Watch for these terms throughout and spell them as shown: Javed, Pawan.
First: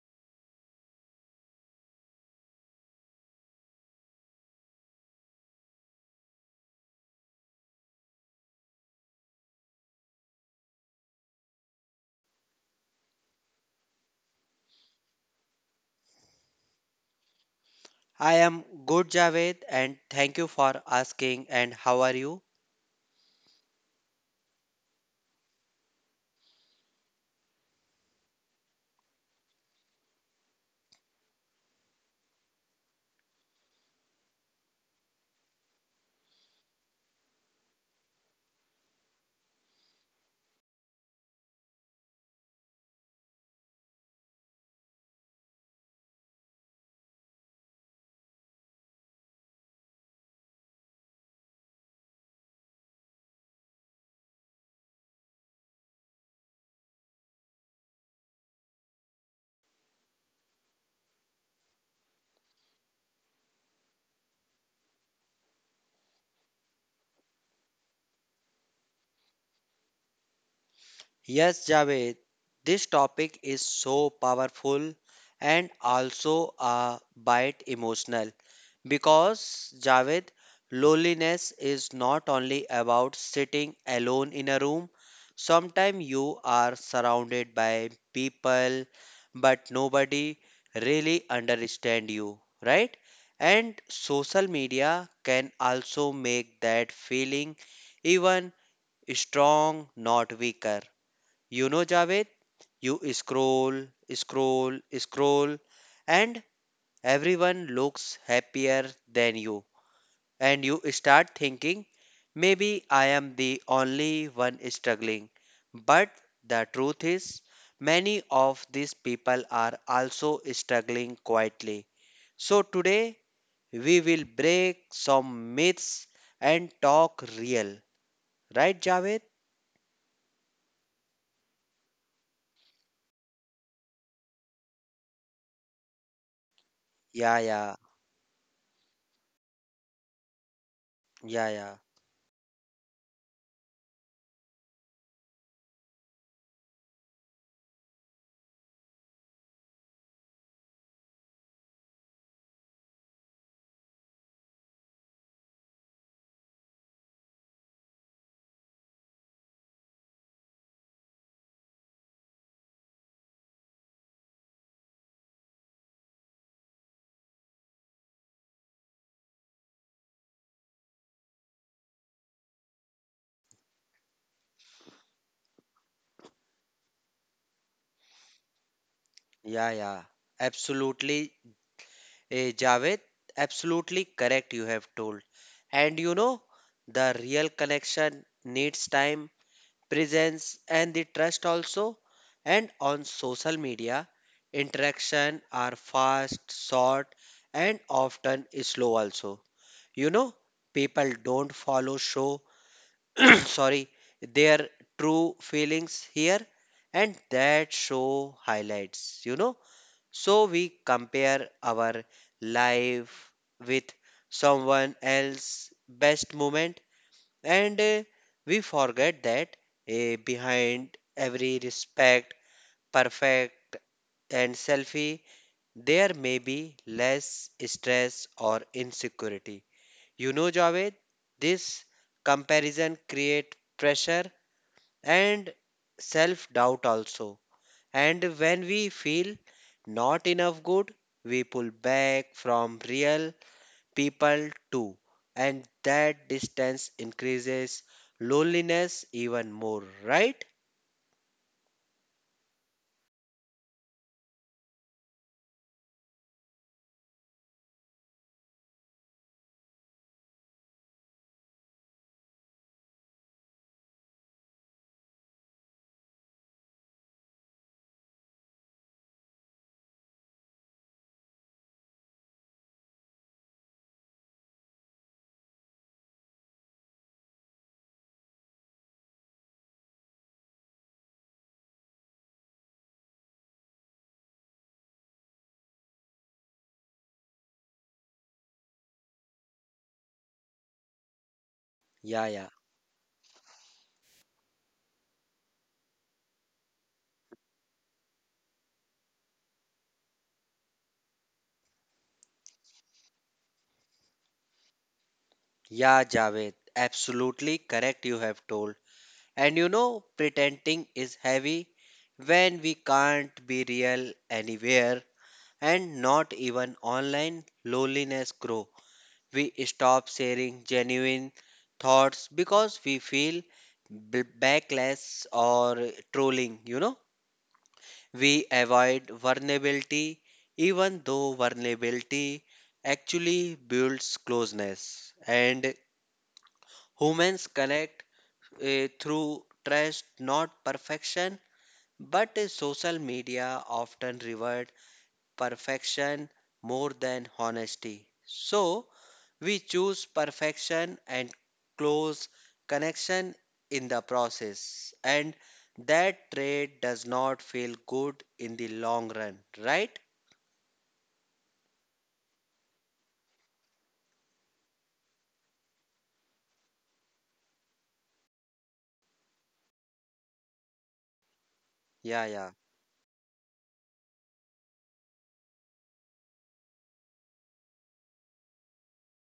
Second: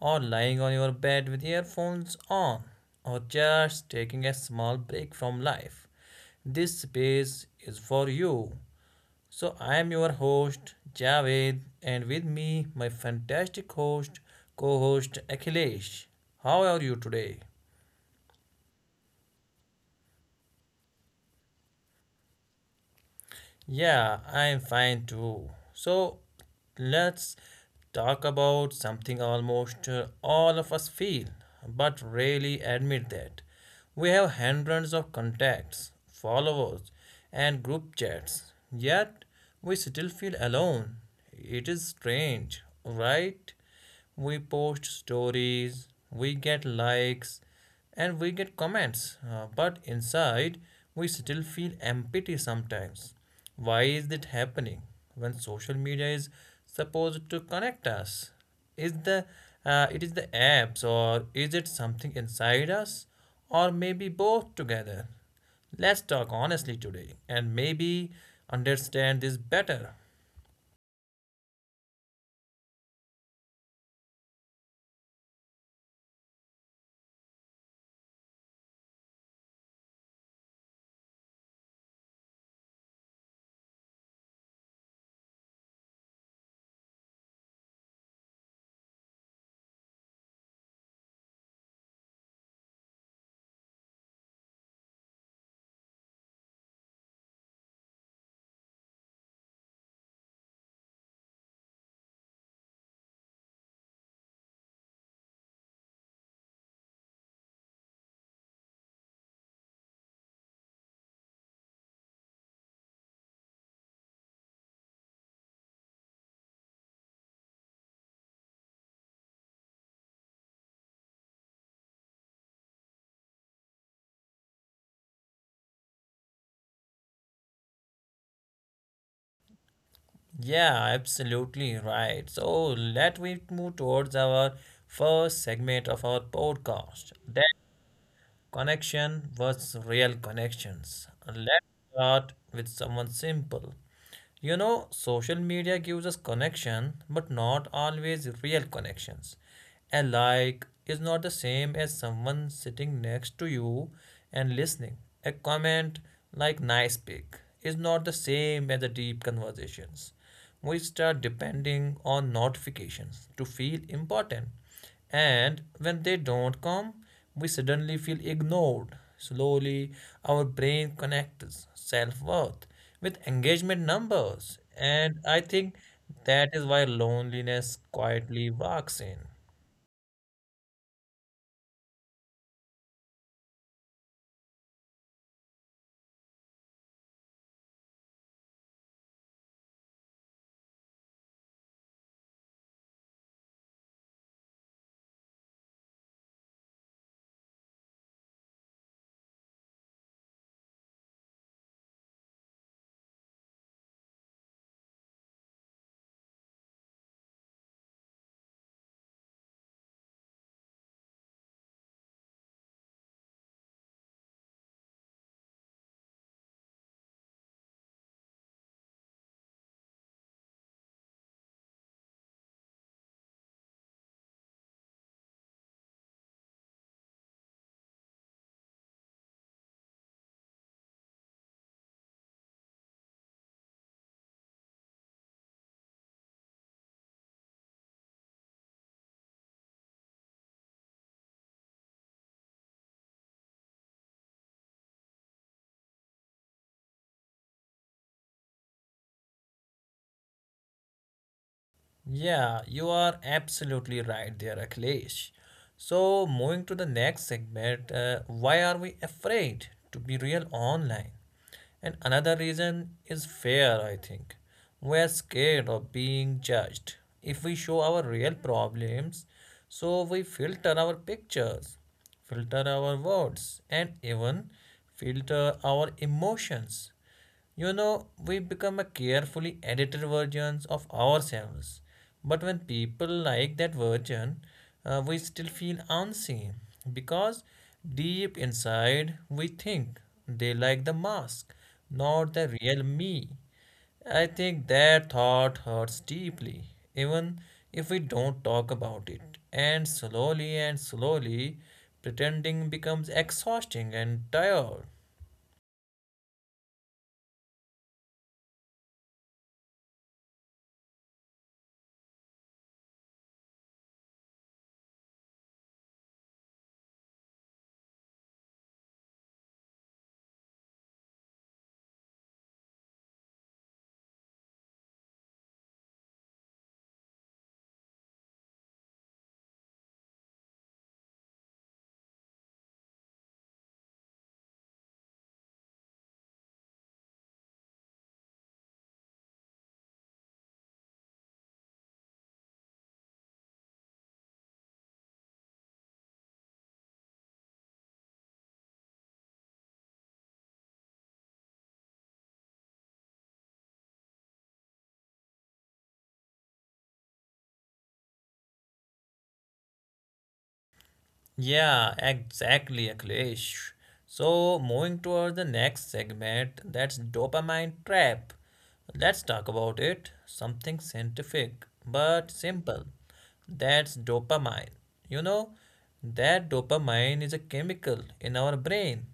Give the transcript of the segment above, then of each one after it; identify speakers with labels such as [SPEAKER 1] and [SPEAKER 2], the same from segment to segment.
[SPEAKER 1] or lying on your bed with earphones on, or just taking a small break from life, this space is for you. So I am your host Javed, and with me my fantastic host, co-host Akhilesh. How are you today?
[SPEAKER 2] I am good, Javed, and thank you for asking. And how are you?
[SPEAKER 1] Yeah, I'm fine too. So let's talk about something almost all of us feel, but rarely admit that. We have hundreds of contacts, followers, and group chats, yet we still feel alone. It is strange, right? We post stories, we get likes, and we get comments, but inside we still feel empty sometimes. Why is it happening when social media is supposed to connect us? Is the it is the apps, or is it something inside us, or maybe both together? Let's talk honestly today and maybe understand this better.
[SPEAKER 2] Yes, Javed, this topic is so powerful and also a bit emotional because, Javed, loneliness is not only about sitting alone in a room. Sometimes you are surrounded by people, but nobody really understand you, right? And social media can also make that feeling even strong, not weaker. You know, Javed, you scroll, scroll, scroll, and everyone looks happier than you. And you start thinking, maybe I am the only one struggling. But the truth is, many of these people are also struggling quietly. So today, we will break some myths and talk real. Right, Javed?
[SPEAKER 1] Yeah, absolutely right. So let we move towards our first segment of our podcast.
[SPEAKER 2] Yeah, yeah,
[SPEAKER 1] Connection was real connections.
[SPEAKER 2] yeah.
[SPEAKER 1] Let's start with someone simple. You know, social media gives us connection, but not always real connections. A like is not the same as someone sitting next to you and listening. A comment like nice pic is not the same as the deep conversations. We start depending on notifications to feel important. And when they don't come, we suddenly feel ignored. Slowly, our brain connects self worth with engagement numbers. And I think that is why loneliness quietly walks in.
[SPEAKER 2] Yeah, yeah, absolutely, Javed, absolutely correct. You have told, and you know, the real connection needs time, presence, and the trust also. And on social media, interaction are fast, short, and often slow also. You know, people don't follow show, sorry, their true feelings here, and that show highlights. You know, so we compare our life with someone else's best moment and we forget that behind every respect, perfect, and selfie, there may be less stress or insecurity. You know, Javed, this comparison create pressure and self doubt also. And when we feel not enough good, we pull back from real people too. And that distance increases loneliness even more, right?
[SPEAKER 1] Yeah, you are absolutely right there, Akhilesh. So, moving to the next segment, why are we afraid to be real online? And another reason is fear, I think. We are scared of being judged. If we show our real problems, so we filter our pictures, filter our words, and even filter our emotions. You know, we become a carefully edited versions of ourselves. But when people like that version, we still feel unseen because deep inside we think they like the mask,
[SPEAKER 2] Yeah,
[SPEAKER 1] not
[SPEAKER 2] yeah.
[SPEAKER 1] the real me. I think that thought hurts deeply, even if we don't talk about it. And slowly, pretending becomes exhausting and tired.
[SPEAKER 2] Yeah, Javed, absolutely correct you have told. And you know, pretending is heavy when we can't be real anywhere and not even online loneliness grow. We stop sharing genuine thoughts because we feel backlash or trolling, you know. We avoid vulnerability even though vulnerability actually builds closeness and humans connect through trust, not perfection. But social media often reward perfection more than honesty. So, we choose perfection and close connection in the process, and that trade does not feel good in the long run, right?
[SPEAKER 1] Yeah, exactly, Akhilesh. So, moving toward the next segment, that's dopamine trap. Let's talk about it. Something scientific
[SPEAKER 2] Yeah,
[SPEAKER 1] but
[SPEAKER 2] yeah,
[SPEAKER 1] simple. That's dopamine. You know, that dopamine is a chemical in our brain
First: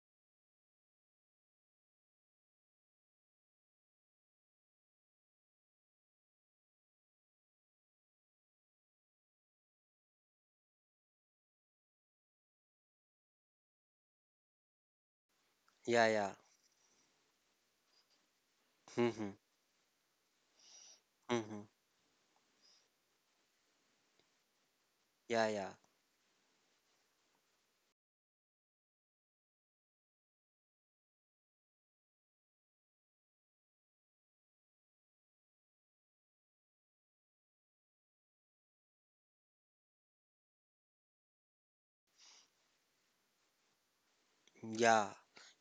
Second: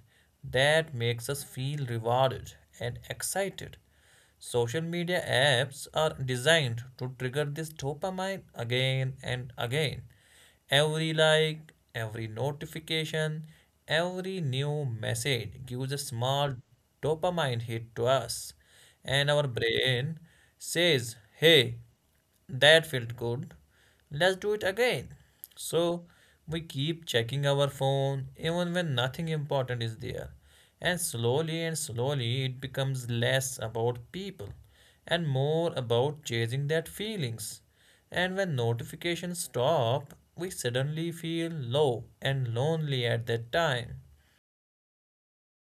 [SPEAKER 1] that makes us feel rewarded and excited. Social media apps are designed to trigger this dopamine again and again. Every like, every notification, every new message gives a
[SPEAKER 2] yeah.
[SPEAKER 1] small dopamine hit to us. And
[SPEAKER 2] Mm-hmm,
[SPEAKER 1] our brain says,
[SPEAKER 2] mm-hmm.
[SPEAKER 1] hey, that felt good. Let's do it again.
[SPEAKER 2] Yeah, yeah,
[SPEAKER 1] So we keep checking our phone even when nothing important is there. And slowly it becomes less about people and more about chasing that feelings. And when notifications stop, we suddenly feel low and lonely at that time.
[SPEAKER 2] yeah.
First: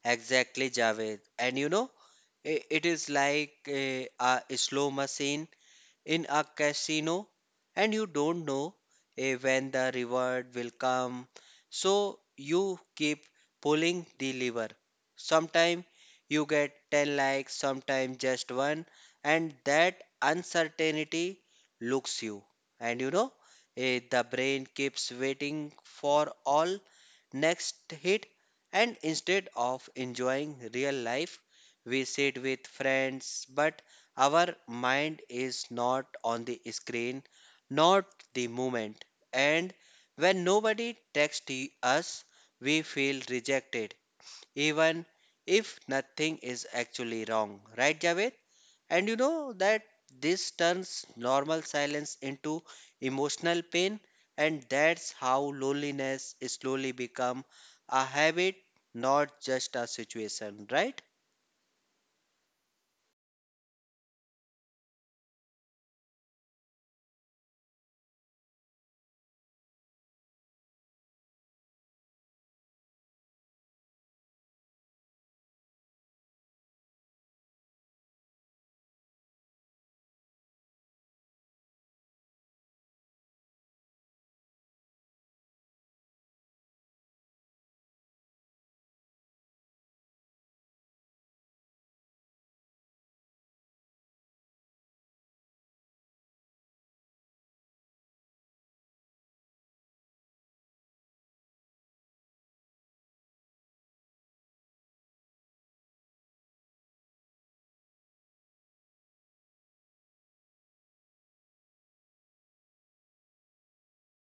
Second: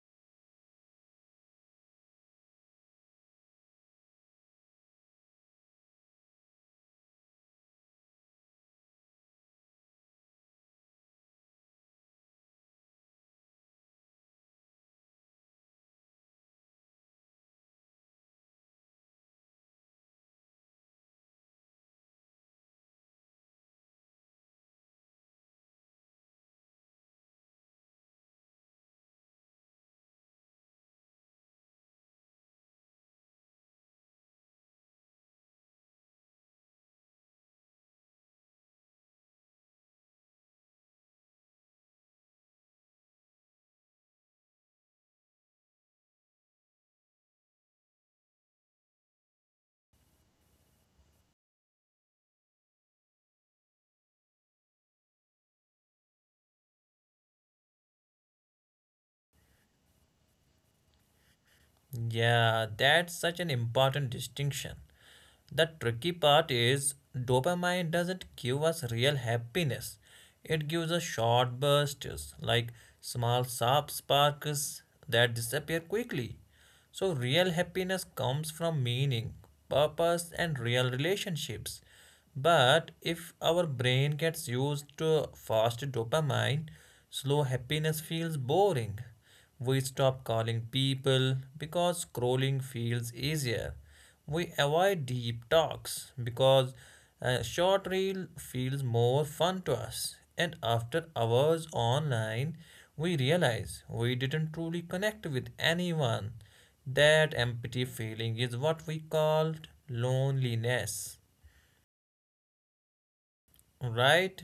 [SPEAKER 2] Exactly, Javed. And you know, it is like a slow machine in a casino and you don't know when the reward will come. So you keep pulling the lever. Sometimes you get 10 likes, sometimes just one, and that uncertainty looks you. And you know, the brain keeps waiting for all next hit, and instead of enjoying real life, we sit with friends but our mind is not on the screen, not the moment. And when nobody texts us, we feel rejected, even if nothing is actually wrong. Right, Javed? And you know that this turns normal silence into emotional pain, and that's how loneliness slowly become a habit, not just a situation, right?
[SPEAKER 1] Yeah, that's such an important distinction. The tricky part is dopamine doesn't give us real happiness. It gives us short bursts, like small sharp sparks that disappear quickly. So, real happiness comes from meaning, purpose, and real relationships. But if our brain gets used to fast dopamine, slow happiness feels boring. We stop calling people because scrolling feels easier. We avoid deep talks because a short reel feels more fun to us. And after hours online, we realize we didn't truly connect with anyone. That empty feeling is what we called loneliness, right?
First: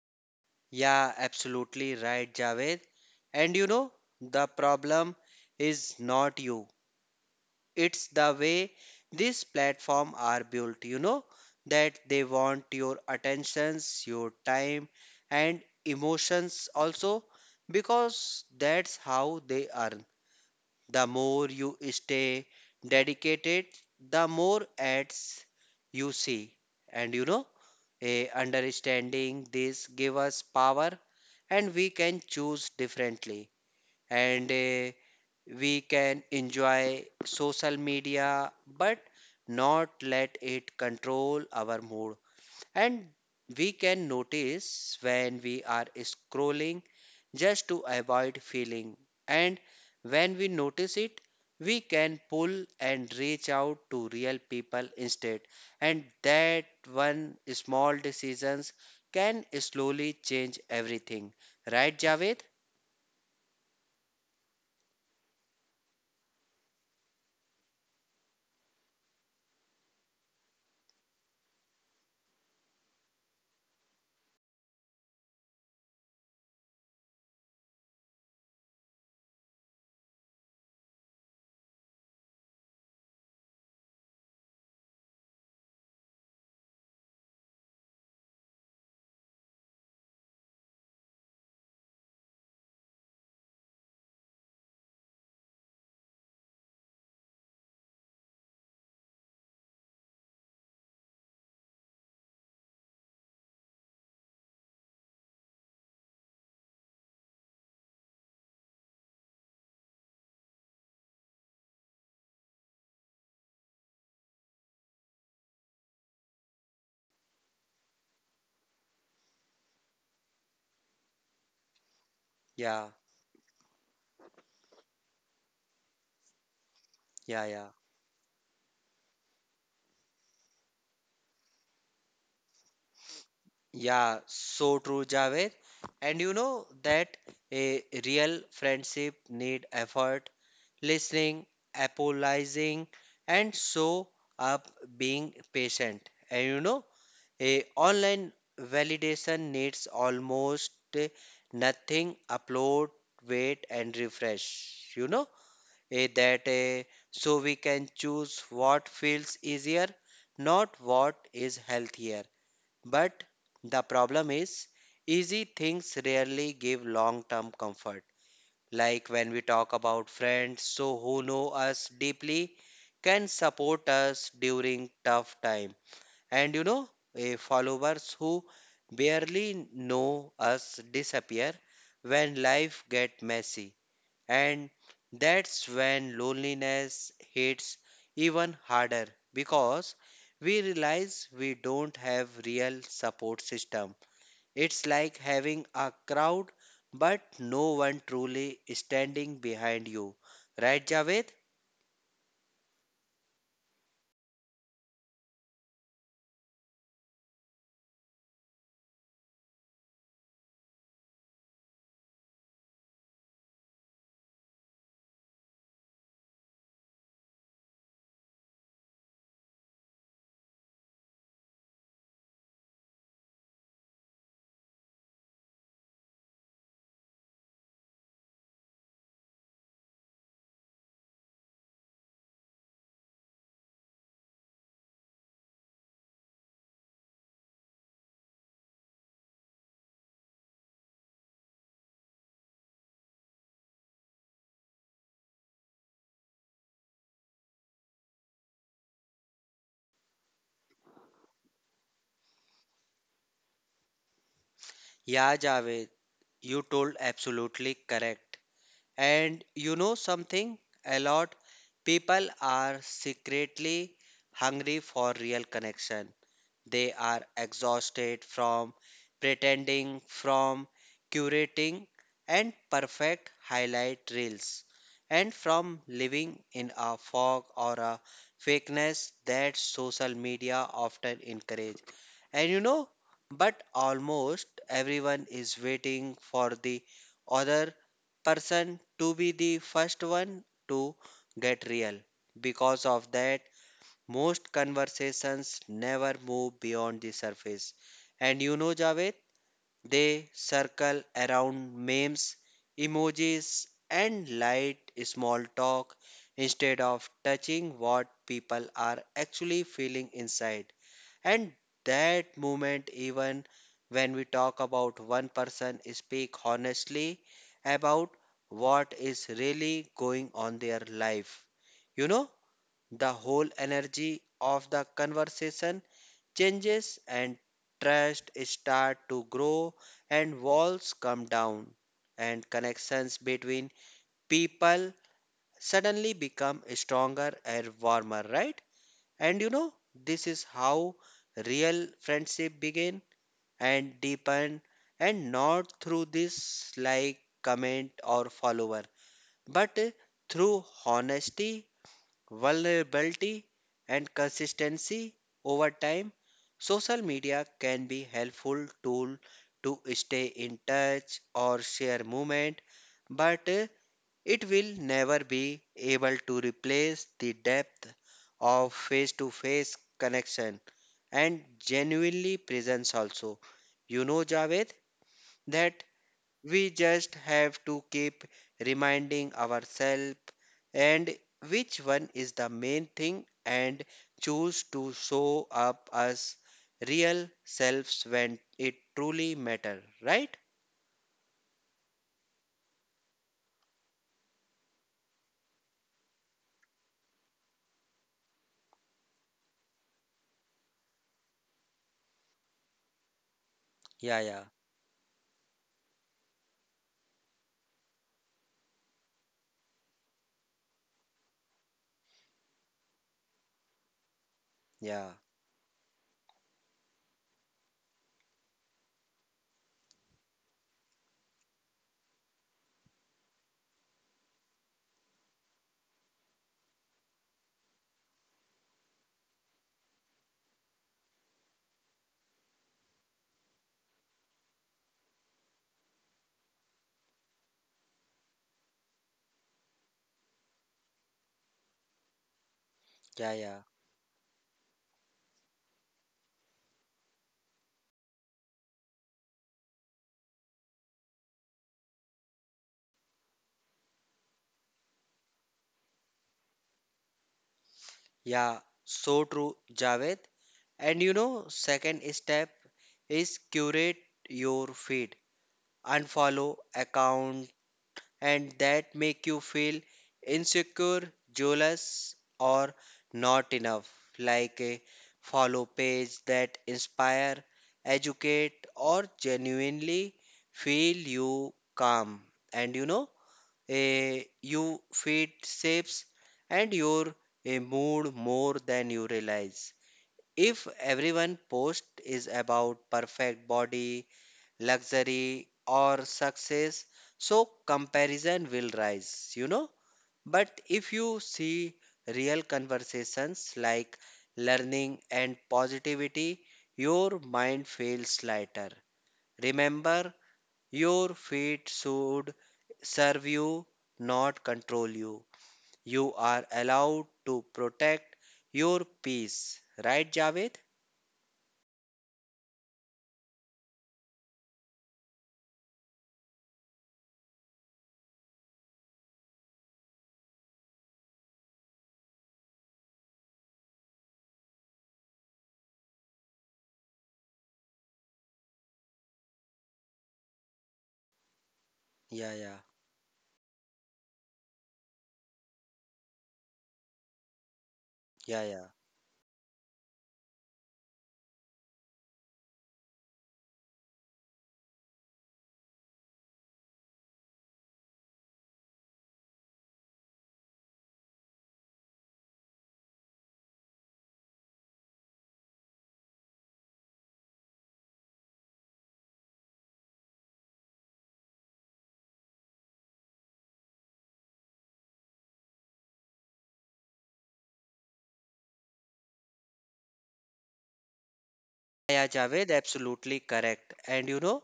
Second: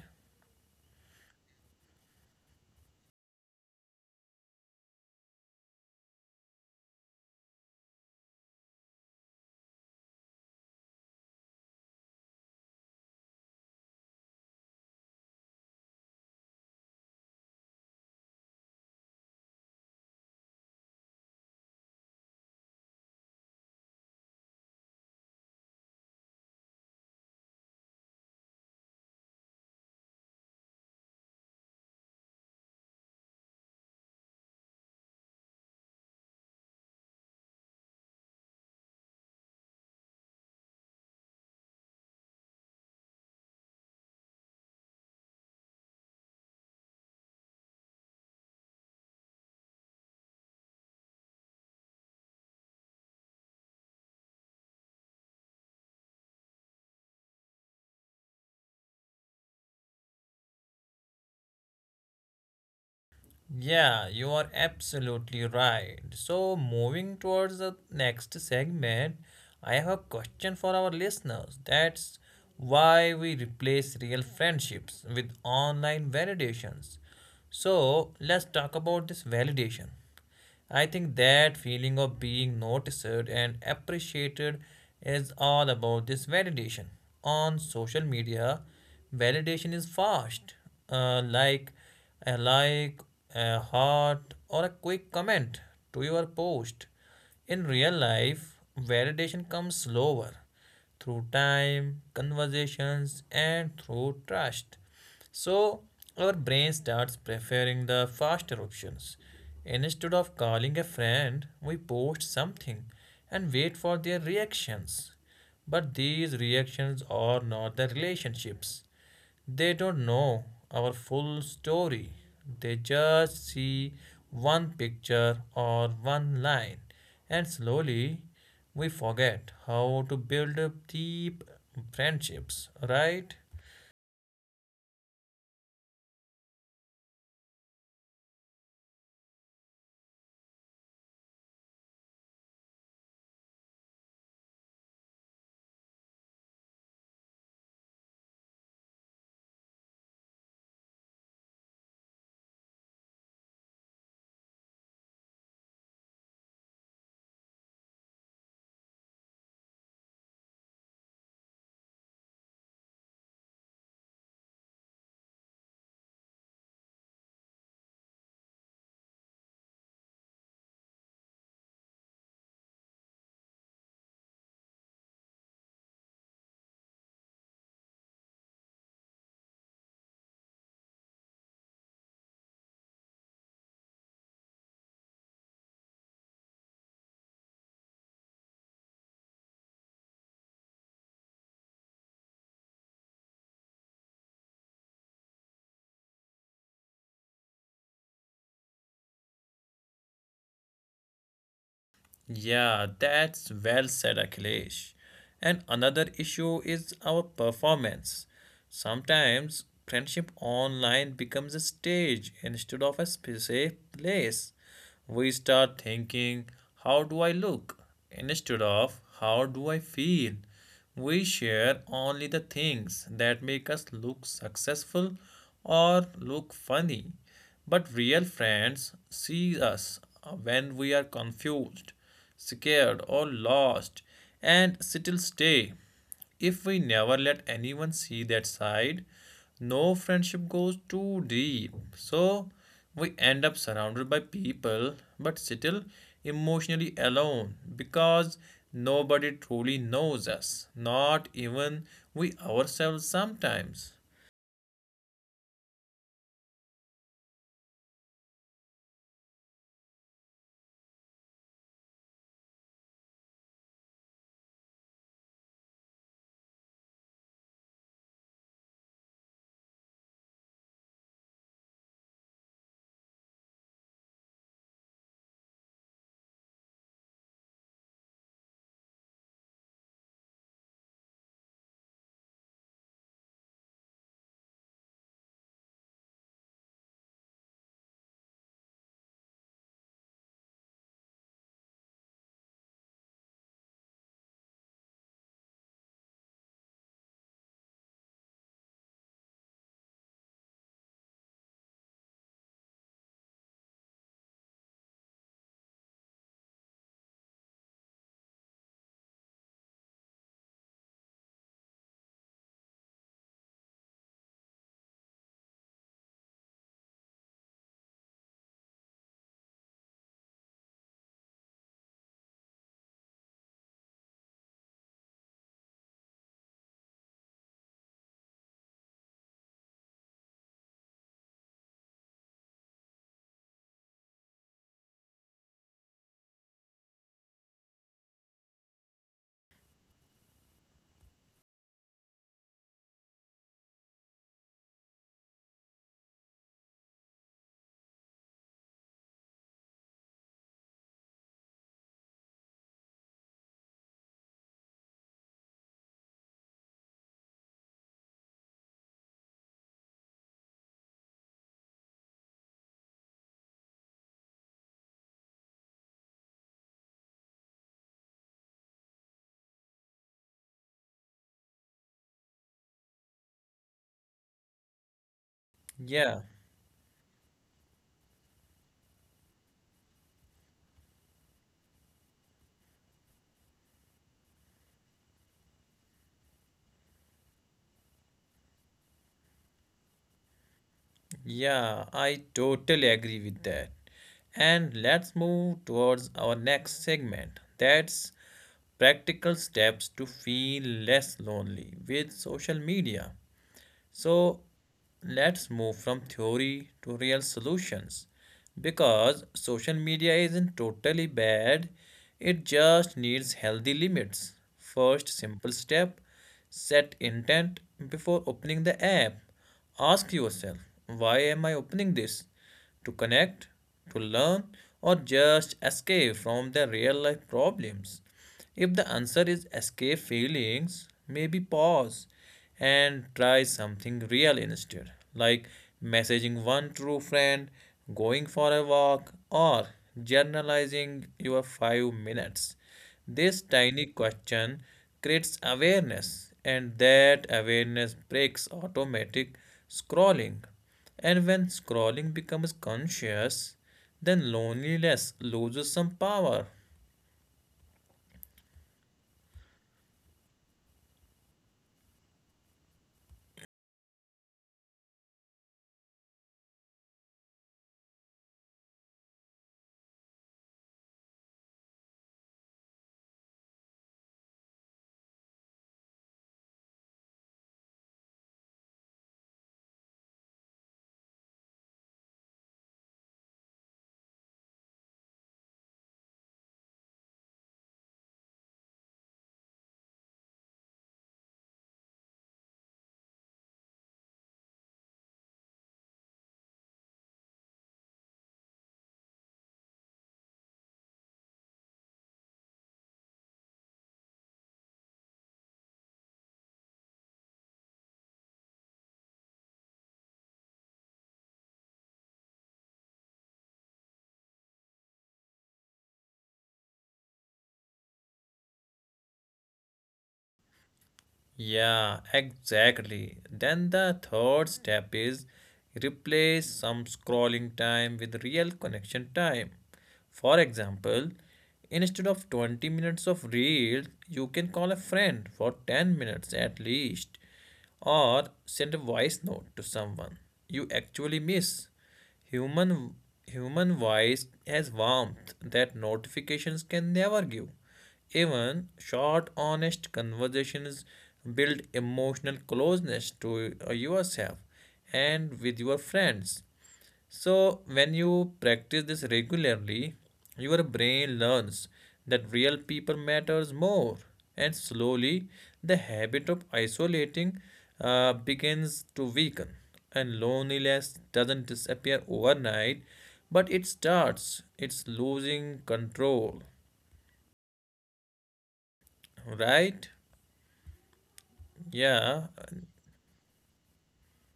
[SPEAKER 2] Yeah, absolutely right, Javed. And you know, the problem is not you. It's the way these platforms are built, you know, that they want your attentions, your time, and emotions also, because that's how they earn. The more you stay dedicated, the more ads you see. And you know, a understanding this give us power and we can choose differently and we can enjoy social media but not let it control our mood and we can notice when we are scrolling just to avoid feeling. And when we notice it, we can pull and reach out to real people instead. And that one small decisions can slowly change everything. Right, Javed?
[SPEAKER 1] Yeah, you are absolutely right. So, moving towards the next segment, I have a question for our listeners. That's why we replace real friendships with online validations. So, let's talk about this validation. I think that feeling of being noticed and appreciated is all about this validation. On social media, validation is fast, uh, like like, a heart, or a quick comment to your post. In real life, validation comes slower through time, conversations, and through trust. So, our brain starts preferring the faster options. Instead of calling a friend, we post something and wait for their reactions. But these reactions are not the relationships. They don't know our full story.
[SPEAKER 2] Yeah,
[SPEAKER 1] They just see one picture or one line.
[SPEAKER 2] yeah,
[SPEAKER 1] And
[SPEAKER 2] yeah.
[SPEAKER 1] slowly we forget how to build up deep friendships, right?
[SPEAKER 2] Yeah, so true, Javed. And you know that a real friendship need effort, listening, apologizing, and show up being patient. And you know, a online validation needs almost nothing. Upload, wait, and refresh. You know, eh, that eh, so we can choose what feels easier, not what is healthier. But the problem is, easy things rarely give long term comfort. Like when we talk about friends, so who know us deeply can support us during tough time. And you know, followers who barely know us disappear when life get messy. And that's when loneliness hits even harder because we realize we don't have real support system. It's like having a crowd but no one truly standing behind you. Right, Javed?
[SPEAKER 1] Yeah, that's well said, Akhilesh. And another issue is our performance. Sometimes friendship online becomes a stage instead of a safe place. We start thinking, how do I look? Instead of how do I feel? We share only the things that make us look successful or look funny. But real friends see us when we are confused, scared, or lost and still stay. If we never let anyone see that side, no friendship goes too deep. So we end up surrounded by people but still emotionally alone because nobody truly knows us, not even we ourselves sometimes.
[SPEAKER 2] Yeah, Javed, you told absolutely correct. And you know something? A lot people are secretly hungry for real connection. They are exhausted from pretending, from curating and perfect highlight reels, and from living in a fog or a fakeness that social media often encourage. And you know, but almost everyone is waiting for the other person to be the first one to get real. Because of that, most conversations never move beyond the surface. And you know, Javed, they circle around memes, emojis, and light small talk instead of touching what people are actually feeling inside. And that moment, even when we talk about one person, speak honestly about what is really going on their life. You know? The whole energy of the conversation changes and trust start to grow and walls come down and connections between people suddenly become stronger and warmer, right? And you know this is how real friendship begin and deepen and not through this like comment or follower but through honesty, vulnerability, and consistency over time. Social media can be helpful tool to stay in touch or share movement, but it will never be able to replace the depth of face-to-face connection and genuinely presence also. You know, Javed, that
[SPEAKER 1] Yeah,
[SPEAKER 2] we just have to keep reminding ourselves and which one is the main thing and choose to show up as real selves when it truly matter, right?
[SPEAKER 1] yeah, I totally agree with that. And let's move towards our next segment. That's practical steps to feel less lonely with social media.
[SPEAKER 2] Yeah, yeah,
[SPEAKER 1] So let's move from theory to real solutions because social media isn't totally bad, it just needs healthy limits.
[SPEAKER 2] Yeah.
[SPEAKER 1] First simple step, set intent before opening the app. Ask yourself, why am I opening this? To connect, to learn, or just escape from the real life problems? If the answer is escape feelings, maybe pause and try something real instead, like messaging one true friend, going for a walk, or journalizing your 5 minutes.
[SPEAKER 2] yeah,
[SPEAKER 1] This
[SPEAKER 2] yeah,
[SPEAKER 1] tiny question creates awareness, and that awareness breaks automatic scrolling. And when scrolling becomes conscious, then loneliness loses some power.
[SPEAKER 2] Yeah, so true, Javed. And you know, second step is curate your feed. Unfollow accounts and that make you feel insecure, jealous, or not enough. Like a follow page that inspire, educate, or genuinely feel you calm. And you know, a you feed shapes and your a mood more than you realize. If everyone post is about perfect body, luxury or success, so comparison will rise, you know. But if you see real conversations like learning and positivity, your mind feels lighter. Remember, your feet should serve you, not control you. You are allowed to protect your peace, right, Javed?
[SPEAKER 1] Yeah, exactly. Then the third step is replace some scrolling time with real connection time. For example, instead of 20 minutes of reels, you can call a friend for 10 minutes at least or send a voice note to someone you actually miss.
[SPEAKER 2] Yeah, yeah.
[SPEAKER 1] Human human voice has warmth that notifications can never give.
[SPEAKER 2] Yeah.
[SPEAKER 1] Even short, honest conversations build emotional closeness to yourself and with your friends. So, when you practice this regularly, your brain learns that real people matters more, and slowly the habit of isolating begins to weaken. And loneliness doesn't disappear overnight, but it starts. It's losing control, right?
[SPEAKER 2] Yeah,
[SPEAKER 1] Yeah.
[SPEAKER 2] Javed, absolutely correct. And you know,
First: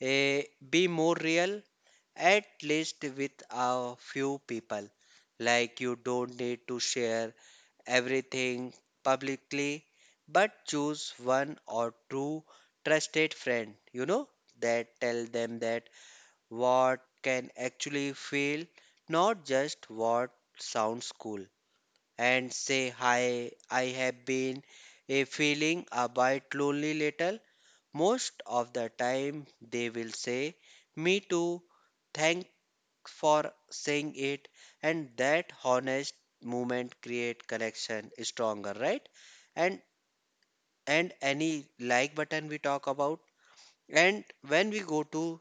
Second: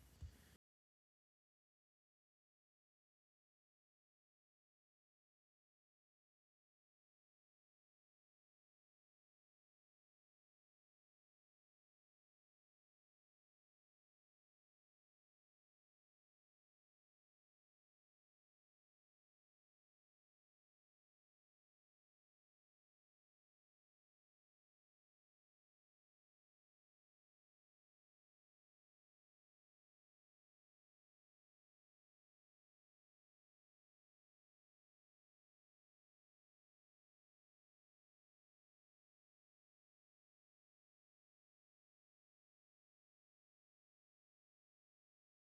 [SPEAKER 2] eh, be more real, at least with a few people. Like, you don't need to share everything publicly, but choose one or two trusted friend, you know, that tell them that what can actually feel, not just what sounds cool. And say, "Hi, I have been feeling a bit lonely little." Most of the time, they will say, "Me too, thanks for saying it." And that honest moment create connection stronger, right? And and any like button we talk about. And when we go to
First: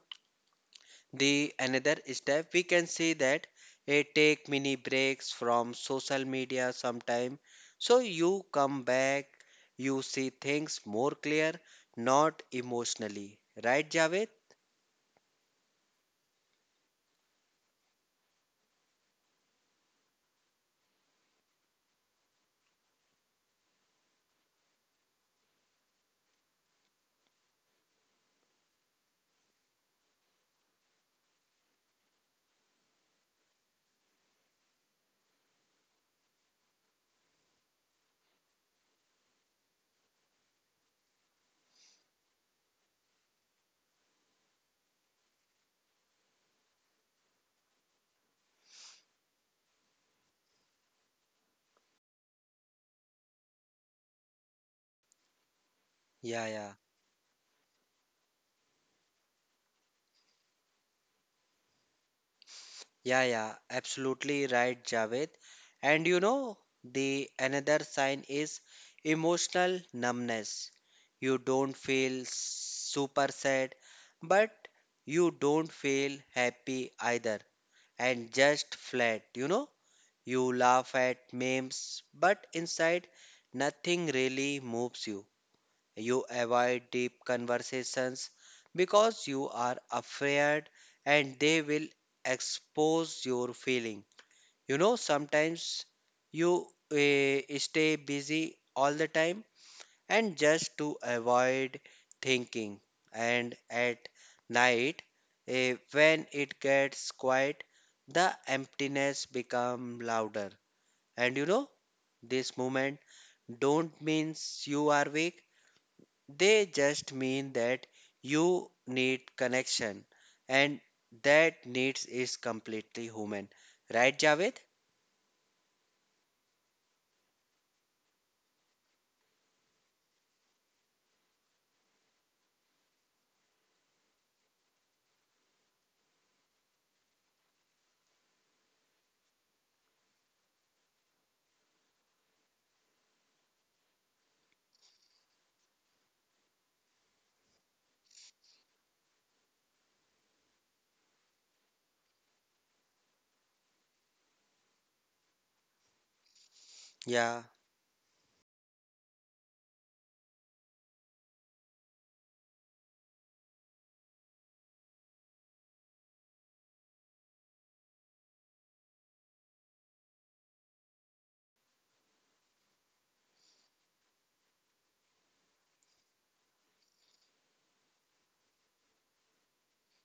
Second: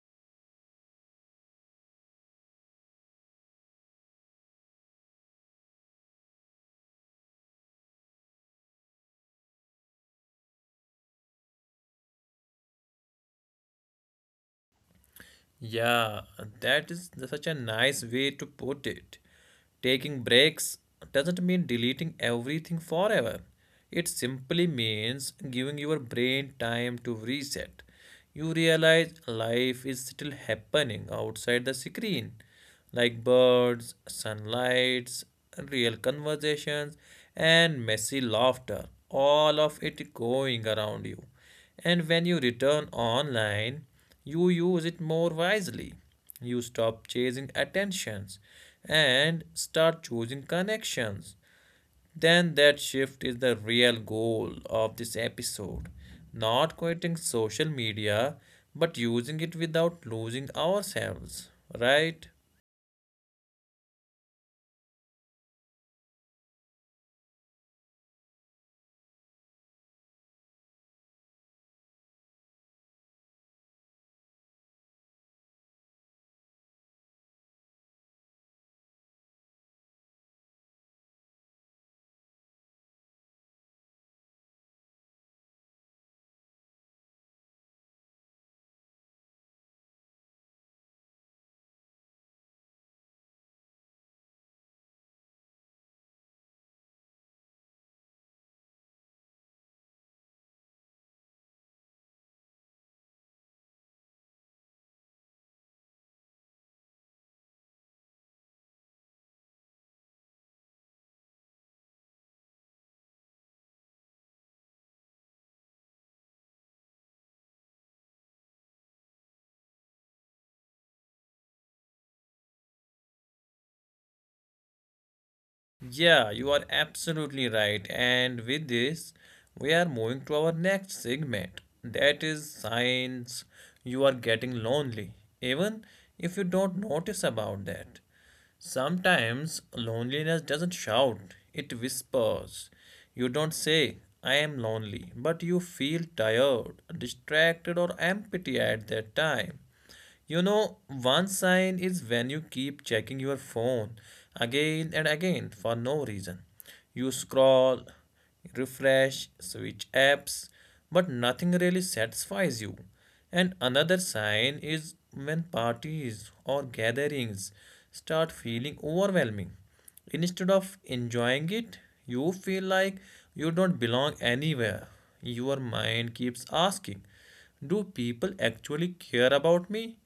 [SPEAKER 2] the another step we can see that a take mini breaks from social media sometime, so you come back, you see things more clear, not emotionally, right, Javed?
[SPEAKER 1] Yeah, that is such a nice way to put it. Taking breaks doesn't mean deleting everything forever. It simply means giving your brain time to reset. You realize life is still happening outside the screen, like birds, sunlights, real conversations, and messy laughter, all of it going around you. And when you return online, you use it more wisely. You stop chasing attentions and start choosing connections. Then that shift is the real goal of this episode.
[SPEAKER 2] yeah
[SPEAKER 1] Not
[SPEAKER 2] yeah
[SPEAKER 1] quitting social media, but using it without losing ourselves, right?
[SPEAKER 2] yeah yeah absolutely right, Javed. And you know the another sign is emotional numbness. You don't feel super sad but you don't feel happy either, and just flat, you know. You laugh at memes, but inside nothing really moves you. You avoid deep conversations because you are afraid and they will expose your feeling. You know, sometimes you stay busy all the time and just to avoid thinking. And at night, when it gets quiet, the emptiness become louder. And you know, this moment don't means you are weak. They just mean that you need connection, and that needs is completely human. Right, Javed?
[SPEAKER 1] Yeah, you are absolutely right. And with this, we are moving to our next segment. That is signs you are getting lonely, even if you don't notice about that. Sometimes loneliness doesn't shout, it whispers. You don't say, I am lonely, but you feel tired, distracted, or empty at that time. You know, one sign is when you keep checking your phone again and again for no reason. You
[SPEAKER 2] Yeah,
[SPEAKER 1] scroll, refresh, switch apps, but nothing really satisfies you. And another sign is when parties or gatherings start feeling overwhelming. Instead of enjoying it, you feel like you don't belong anywhere. Your mind keeps asking, do people actually care about me?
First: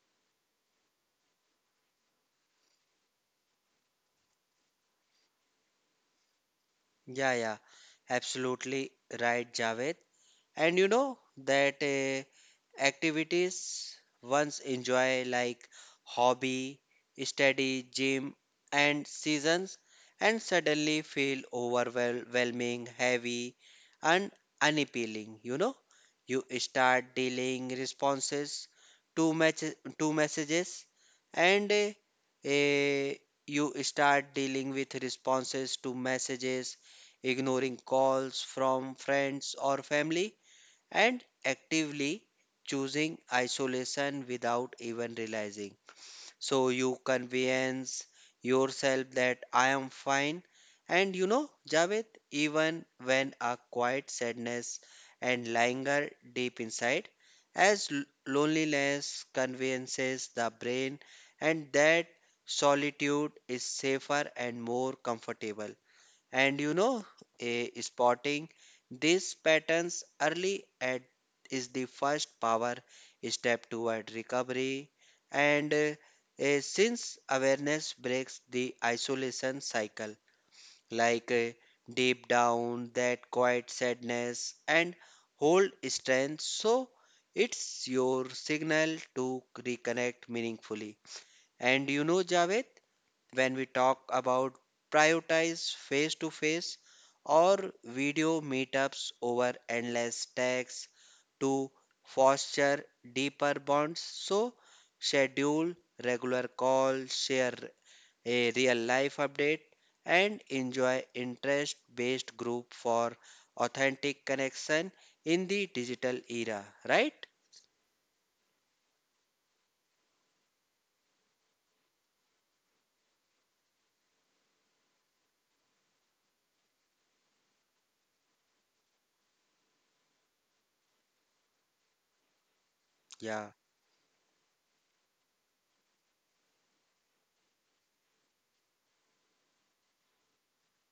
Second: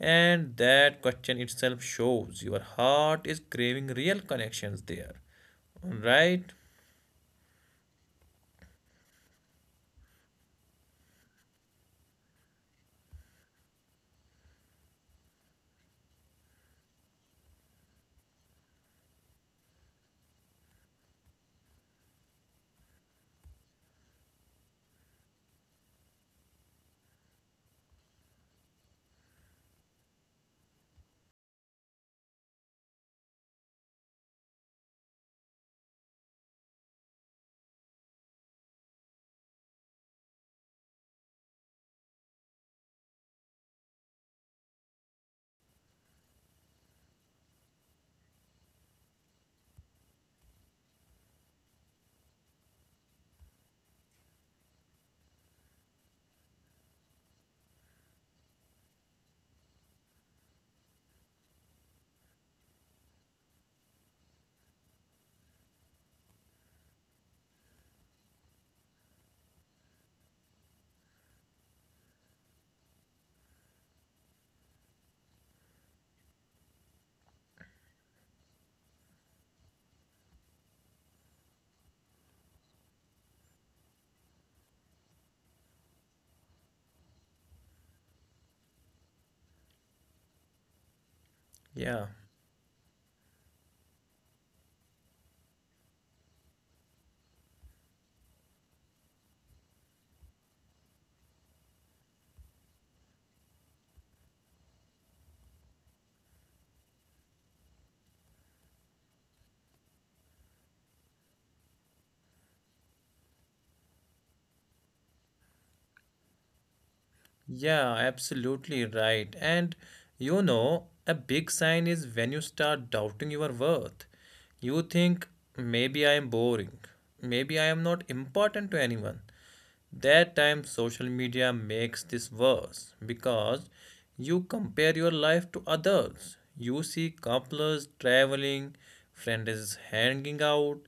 [SPEAKER 1] And that question itself shows your heart is craving real connections there. Right?
[SPEAKER 2] yeah. Absolutely right, Javed. And you know that activities ones enjoy like hobby, study, gym, and seasons, and suddenly feel overwhelming, heavy, and unappealing. You know, you start dealing responses to match to messages, and uh, you start dealing with responses to messages, ignoring calls from friends or family and actively choosing isolation without even realizing. So you convince yourself that I am fine. And you know, Javed, even when a quiet sadness and languor deep inside, as loneliness convinces the brain and that solitude is safer and more comfortable. And you know, spotting these patterns early at is the first power step toward recovery. And since awareness breaks the isolation cycle, like eh, deep down that quiet sadness and hold strength, so it's your signal to reconnect meaningfully. And you
[SPEAKER 1] Yeah.
[SPEAKER 2] know, Javed, when we talk about prioritize face to face or video meetups over endless texts to foster deeper bonds. So, schedule regular calls, share a real life update, and enjoy interest based group for authentic connection in the digital era, right?
[SPEAKER 1] Yeah, absolutely right. And you know, a big sign is when you start doubting your worth. You think, maybe I am boring, maybe I am not important to anyone. That time, social media makes this worse
[SPEAKER 2] Yeah.
[SPEAKER 1] because you compare your life to others. You see couples traveling, friends hanging out,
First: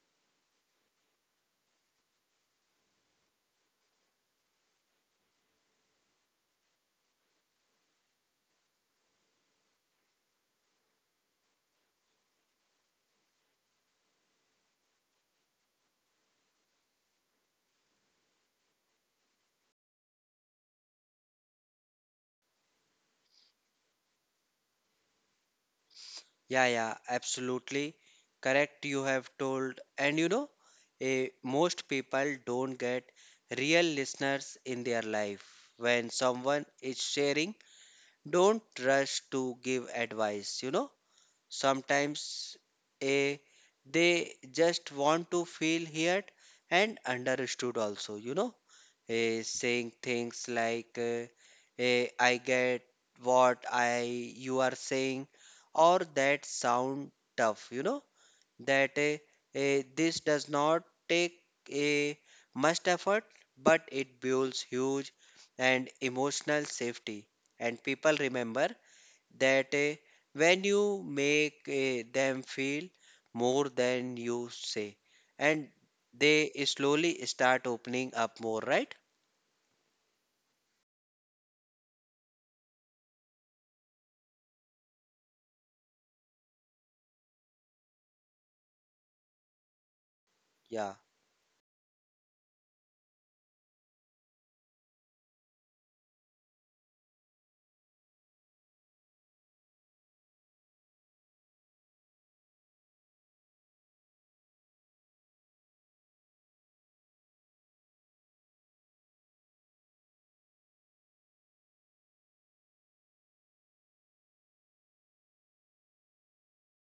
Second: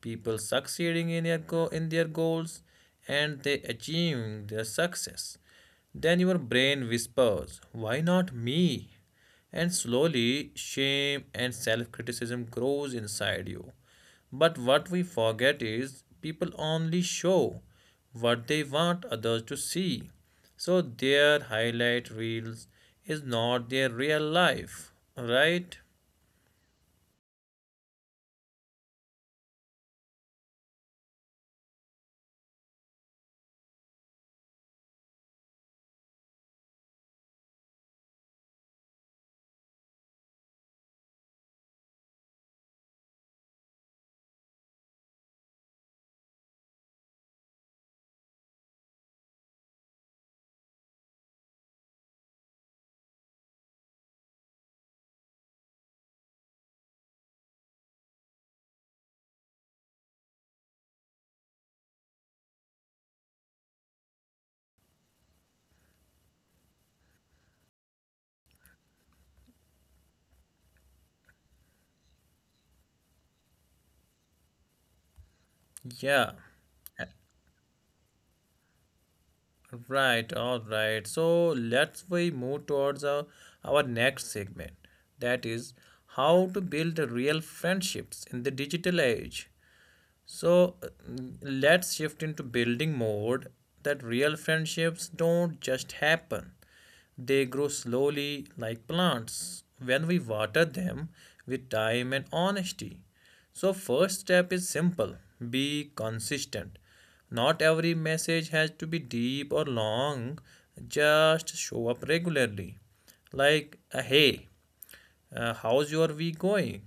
[SPEAKER 1] people succeeding in their, in their goals, and they achieving their success, then your brain whispers, why not me? And slowly, shame and self criticism grows inside you. But what we forget is people only show what they want others to see. So their highlight reels is not their real life, right?
[SPEAKER 2] Yeah, yeah, absolutely correct. You have told, and you know, most people don't get real listeners in their life. When someone is sharing, don't rush to give advice. You know, sometimes a they just want to feel heard and understood also. Saying things like I get what I you are saying, or that sound tough that eh, this does not take a much effort, but it builds huge and emotional safety, and people remember that when you make them feel more than you say, and
[SPEAKER 1] Yeah.
[SPEAKER 2] they slowly start opening up more, right?
[SPEAKER 1] Right, all right. So let's we move towards our next segment. That is how to build real friendships in the digital age. So
[SPEAKER 2] yeah
[SPEAKER 1] let's shift into building mode that real friendships don't just happen. They grow slowly like plants when we water them with time and honesty. So first step is simple. Be consistent. Not every message has to be deep or long. Just show up regularly. Like a hey, how's your week going,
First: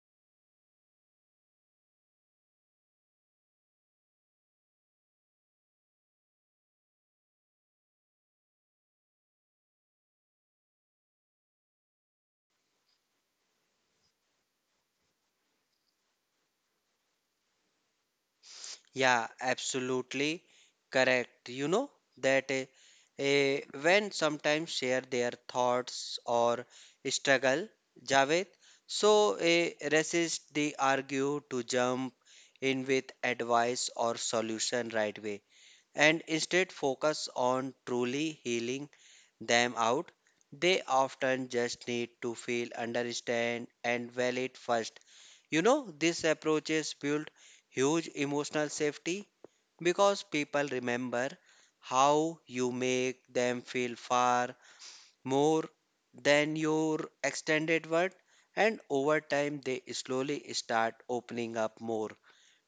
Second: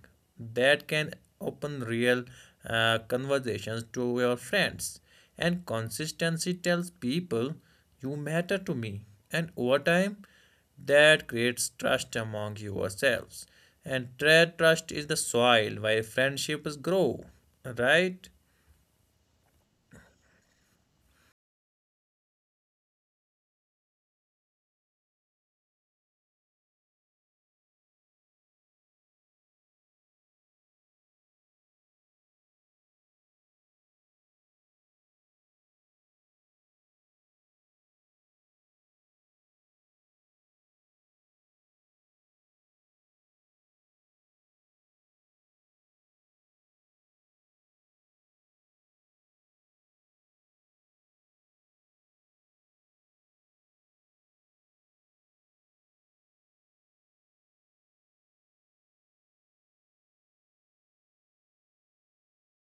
[SPEAKER 1] that can open real conversations to your friends. And consistency tells people you matter to me, and over time that creates trust among yourselves. And trust is the soil where friendships grow, right?
[SPEAKER 2] Yeah, absolutely correct. You know that when sometimes share their thoughts or struggle, Javed, so resist the argue to jump in with advice or solution right way, and instead focus on truly healing them out. They often just need to feel, understand, and validate first. You know, these approaches build huge emotional safety, because people remember how you make them feel far more than your extended word, and over time they slowly start opening up more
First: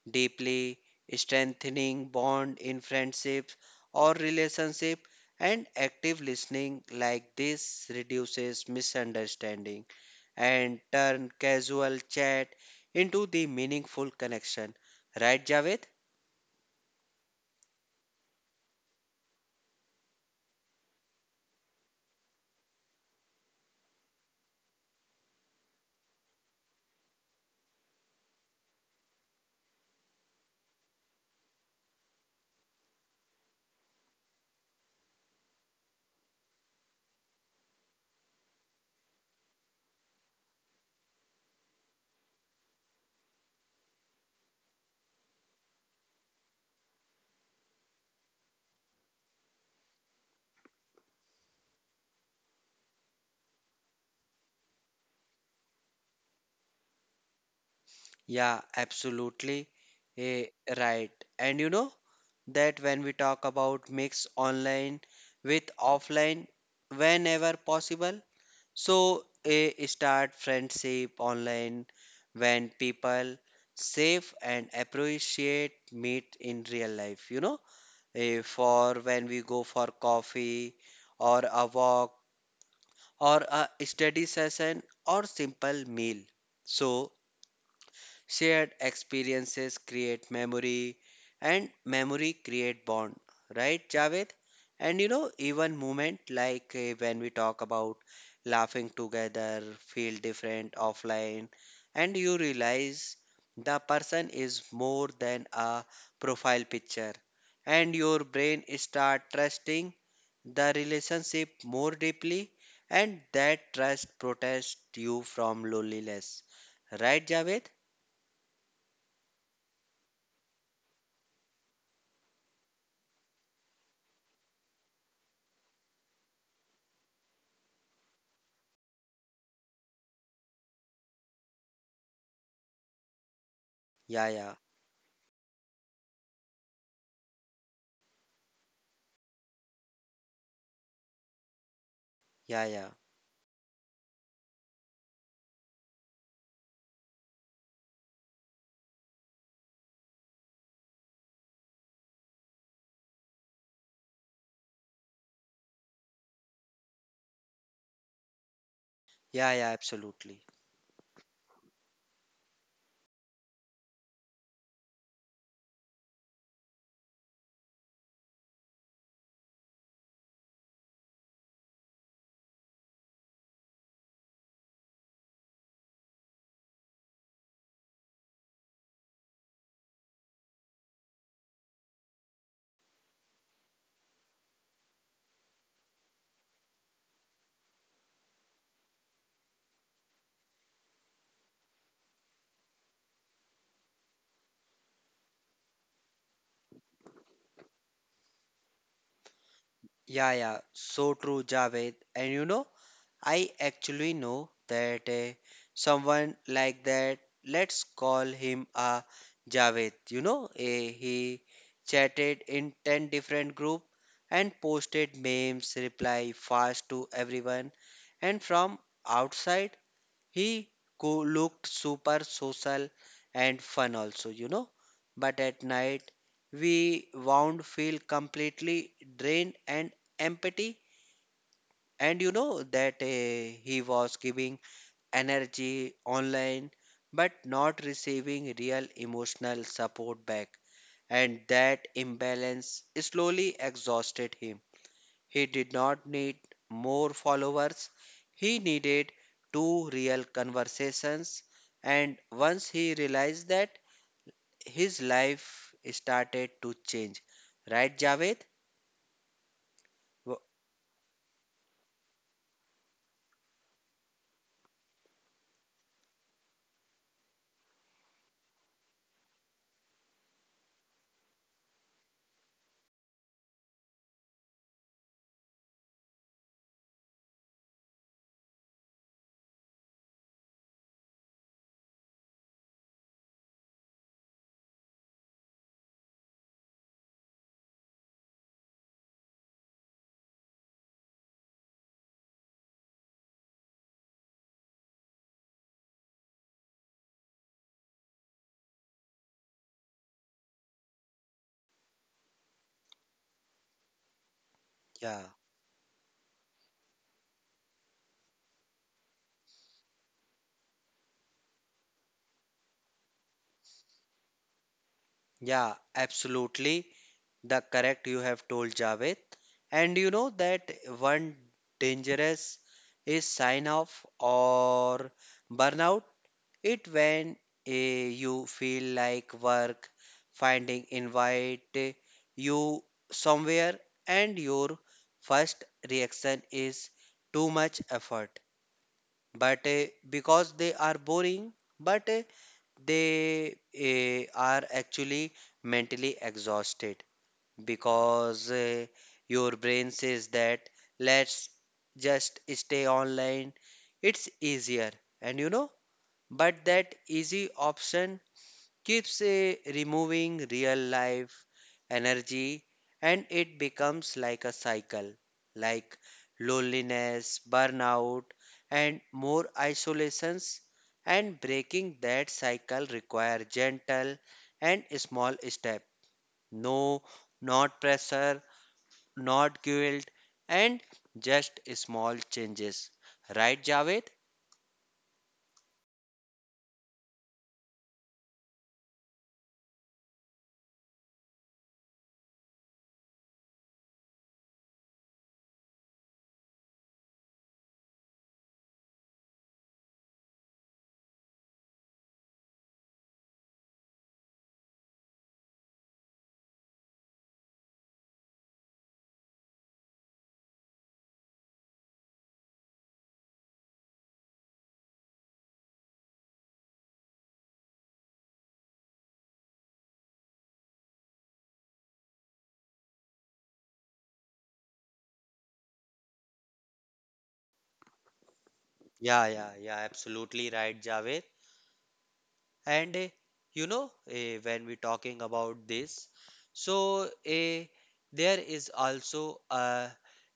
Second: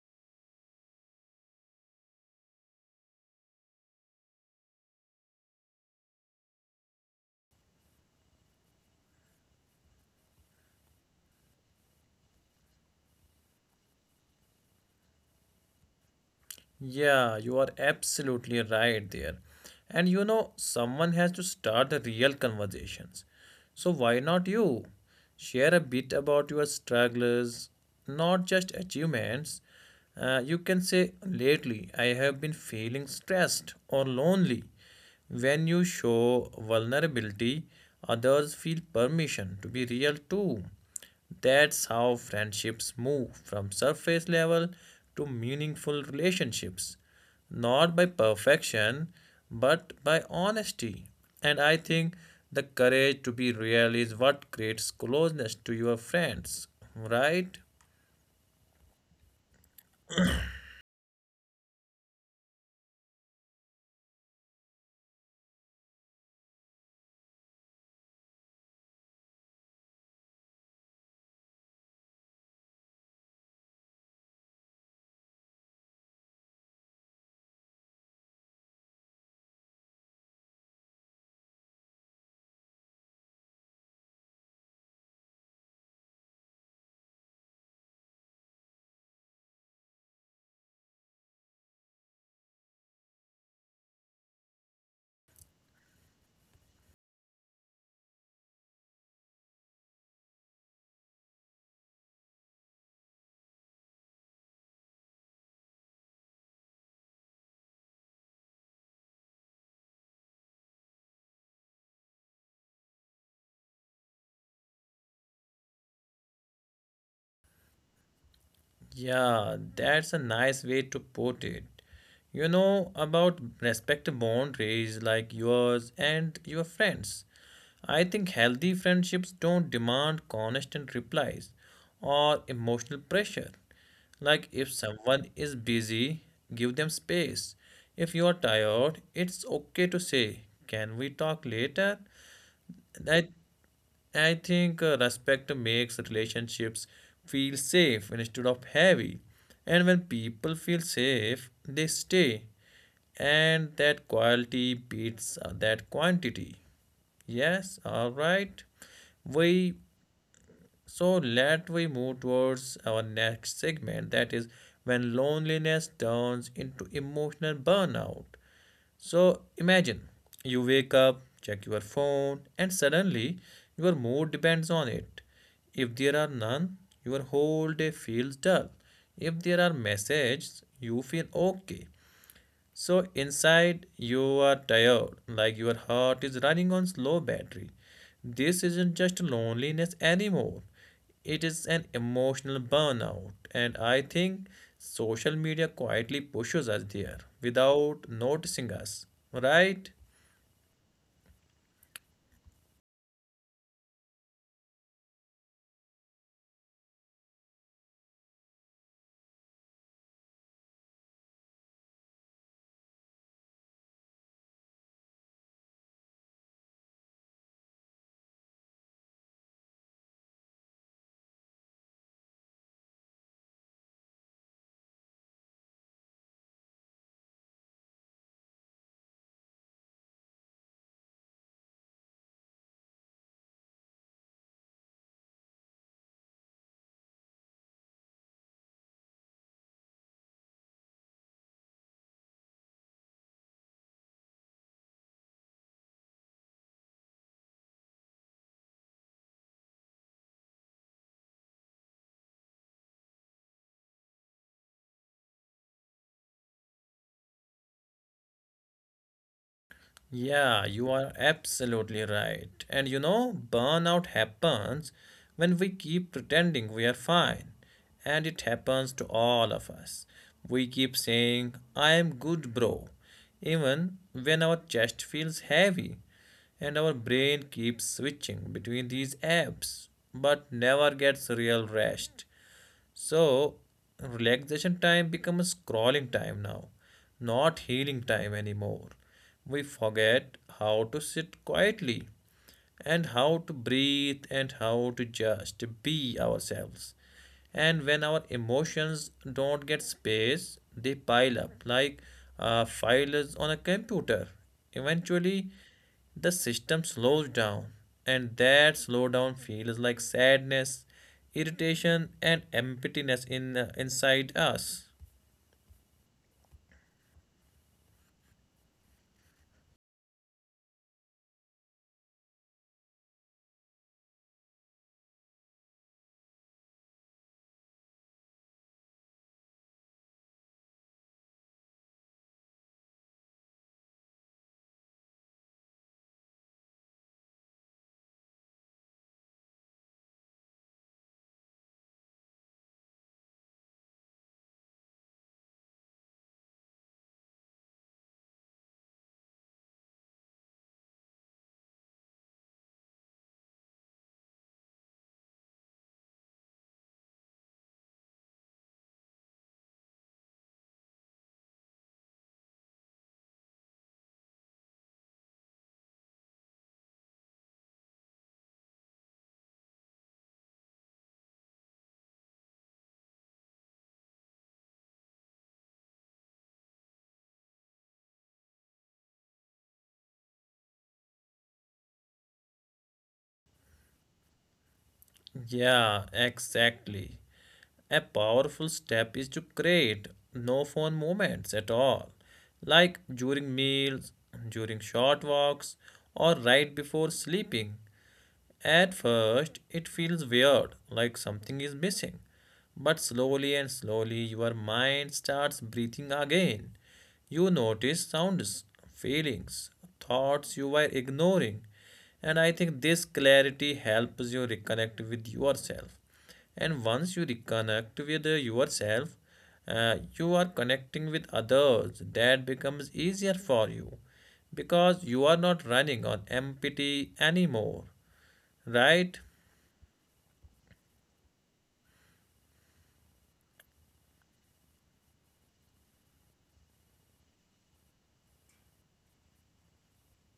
[SPEAKER 2] deeply, strengthening bond in friendships or relationship, and active listening like this reduces misunderstanding and turn casual chat into the meaningful connection. Right, Javed?
[SPEAKER 1] Yeah, you are absolutely right there. And you know, someone has to start the real conversations. So why not you? Share a bit about your struggles, not just achievements. You can say, lately I have been feeling stressed or lonely. When you show vulnerability, others feel permission to be real too. That's how friendships move from surface level to meaningful relationships, not by perfection, but by honesty. And I think the courage to be real is what creates closeness to your friends, right?
[SPEAKER 2] Yeah, absolutely. Eh, right. And you know that when we talk about mix online with offline whenever possible. So a start friendship online when people safe and appreciate meet in real life, you know. For when we go for coffee or a walk or a study session or simple meal. So shared experiences create memory, and memory create bond, right, Javed? And you know, even moment like when we talk about laughing together, feel different offline, and you realize the person is more than a profile picture, and your brain start trusting the relationship more deeply, and that trust protects you from loneliness, right, Javed?
[SPEAKER 1] Yeah, that's a nice way to put it. You know about respect boundaries like yours and your friends. I think healthy friendships don't demand constant replies or emotional pressure.
[SPEAKER 2] Yeah,
[SPEAKER 1] Like
[SPEAKER 2] yeah,
[SPEAKER 1] if someone is busy, give them space. If you are tired, it's okay to say, "Can we talk later?"
[SPEAKER 2] yeah, yeah,
[SPEAKER 1] That I think respect makes relationships feel safe instead of heavy. And when people feel safe, they stay. And that quality beats that quantity. Yes, all right.
[SPEAKER 2] yeah,
[SPEAKER 1] We
[SPEAKER 2] absolutely.
[SPEAKER 1] so let we move towards our next segment, that is when loneliness turns into emotional burnout. So imagine you wake up, check your phone, and suddenly your mood depends on it. If there are none, your whole day feels dull. If there are messages, you feel okay. So inside you are tired, like your heart is running on slow battery. This isn't just loneliness anymore. It is an emotional burnout, and I think social media quietly pushes us there without noticing us, right?
[SPEAKER 2] Yeah, yeah, so true, Javed. And you know, I actually know that someone like that, let's call him a Javed. You know, he chatted in 10 different group and posted memes, reply fast to everyone. And from outside, he looked super social and fun also, you know. But at night, we wound feel completely drained and empty. And you know that he was giving energy online, but not receiving real emotional support back. And that imbalance slowly exhausted him. He did not need more followers. He needed two real conversations. And once he realized that, his life started to change. Right, Javed? W-
[SPEAKER 1] Yeah, you are absolutely right. And you know, burnout happens when we keep pretending we are fine. And it happens to all of us. We keep saying, I am good, bro, even when our chest feels heavy. And our brain keeps switching between these apps, but never gets real rest. So, relaxation time becomes scrolling time now, not healing time anymore. We forget how to sit quietly and how to breathe and how to just be ourselves. And when our emotions don't get space, they pile up like files on a computer.
[SPEAKER 2] Yeah,
[SPEAKER 1] Eventually, the system slows down and that slowdown feels like sadness, irritation and emptiness in, inside us.
[SPEAKER 2] yeah, absolutely. The correct you have told, Javed. And you know that one dangerous is sign off or burnout. It when you feel like work, finding invite you somewhere, and your first reaction is too much effort. But because they are boring, but they are actually mentally exhausted, because your brain says that let's just stay online, it's easier. And you know, but that easy option keeps a removing real life energy, and it becomes like a cycle, like loneliness, burnout, and more isolations. And breaking that cycle require gentle and small step. No, not pressure, not guilt, and just small changes. Right, Javed?
[SPEAKER 1] Yeah, exactly. A powerful step is to create no phone moments at all, like during meals, during short walks, or right before sleeping. At first, it feels weird, like something is missing. But slowly and slowly, your mind starts breathing again. You notice sounds, feelings, thoughts you were ignoring. And I think this clarity helps you reconnect with yourself. And once you reconnect with yourself, you are connecting with others. That becomes easier for you because you are not running on empty anymore. Right?
[SPEAKER 2] Yeah, absolutely right, Javed. And you know, when we talking about this, so there is also a,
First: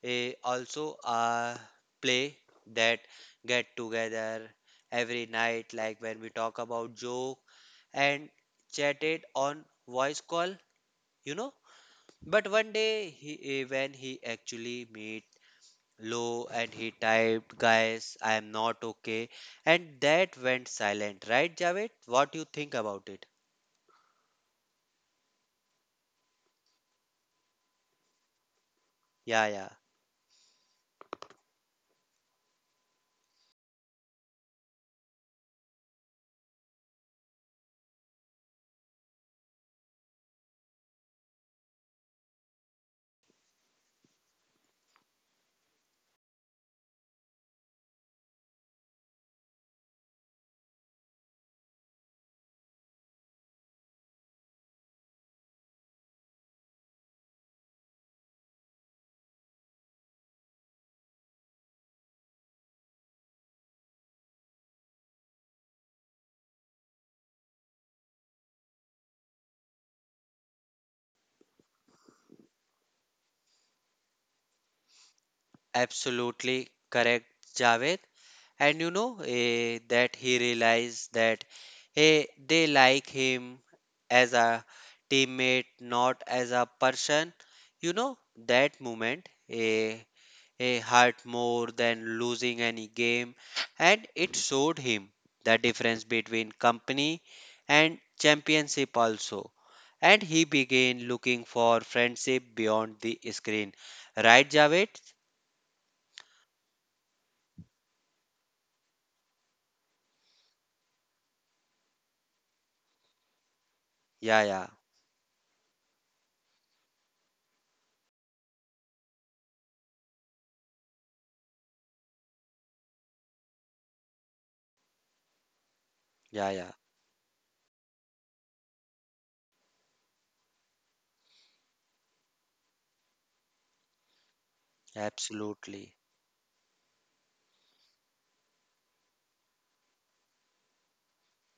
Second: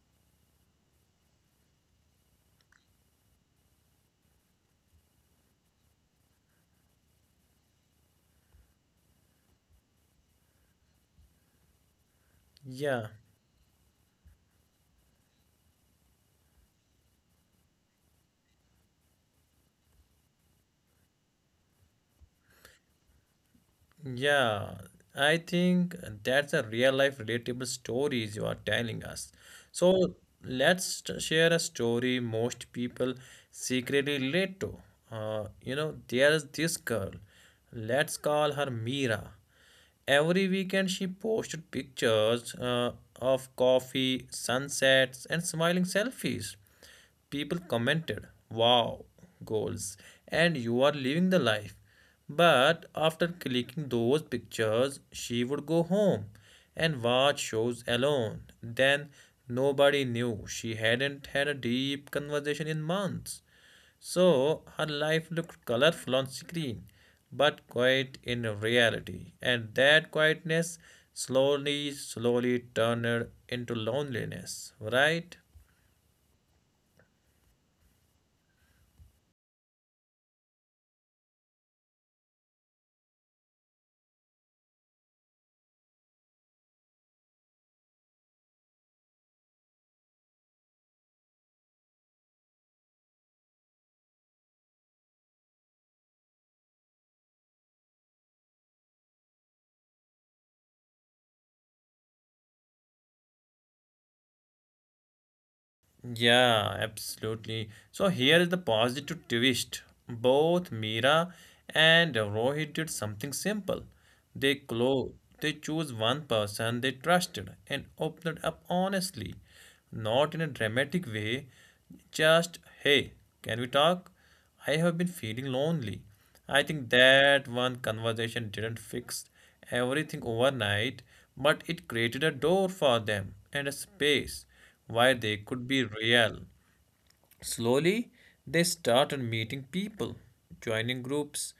[SPEAKER 2] a also a play that get together every night, like when we talk about joke and chatted on voice call, you know. But one
[SPEAKER 1] Yeah,
[SPEAKER 2] day, he, when he actually meet Lo and he typed, "Guys, I am not okay," and that went silent, right, Javed? What you think about it?
[SPEAKER 1] yeah. I think that's a real life relatable stories you are telling us.
[SPEAKER 2] Yeah,
[SPEAKER 1] So share a story most people secretly relate to. You know, there's this girl. Let's call her Mira. Every weekend she posted pictures of coffee, sunsets, and smiling selfies. People commented, "Wow, goals, and you are living the life." But after clicking those pictures, she would go home and watch shows alone. Then nobody knew she hadn't had a deep conversation in months. So her life looked colorful on screen, but quiet in reality. And that quietness slowly, slowly turned into loneliness, right?
[SPEAKER 2] absolutely correct, Javed. And you know that he realized that hey, they like him as a teammate, not as a person. You know that moment hurt more than losing any game, and it showed him the difference between company and championship also. And he began looking for friendship beyond the screen. Right, Javed?
[SPEAKER 1] Yeah, absolutely. So here is the positive twist. Both Meera and Rohit did something simple.
[SPEAKER 2] Yeah,
[SPEAKER 1] They
[SPEAKER 2] yeah,
[SPEAKER 1] clo they chose one person they trusted and opened up honestly, not in a dramatic way, just hey, can we talk? I have been feeling lonely.
[SPEAKER 2] yeah,
[SPEAKER 1] I
[SPEAKER 2] yeah.
[SPEAKER 1] think that one conversation didn't fix everything overnight, but it created a door for them and a space where they could be
[SPEAKER 2] Absolutely.
[SPEAKER 1] real. Slowly, they started meeting people, joining groups,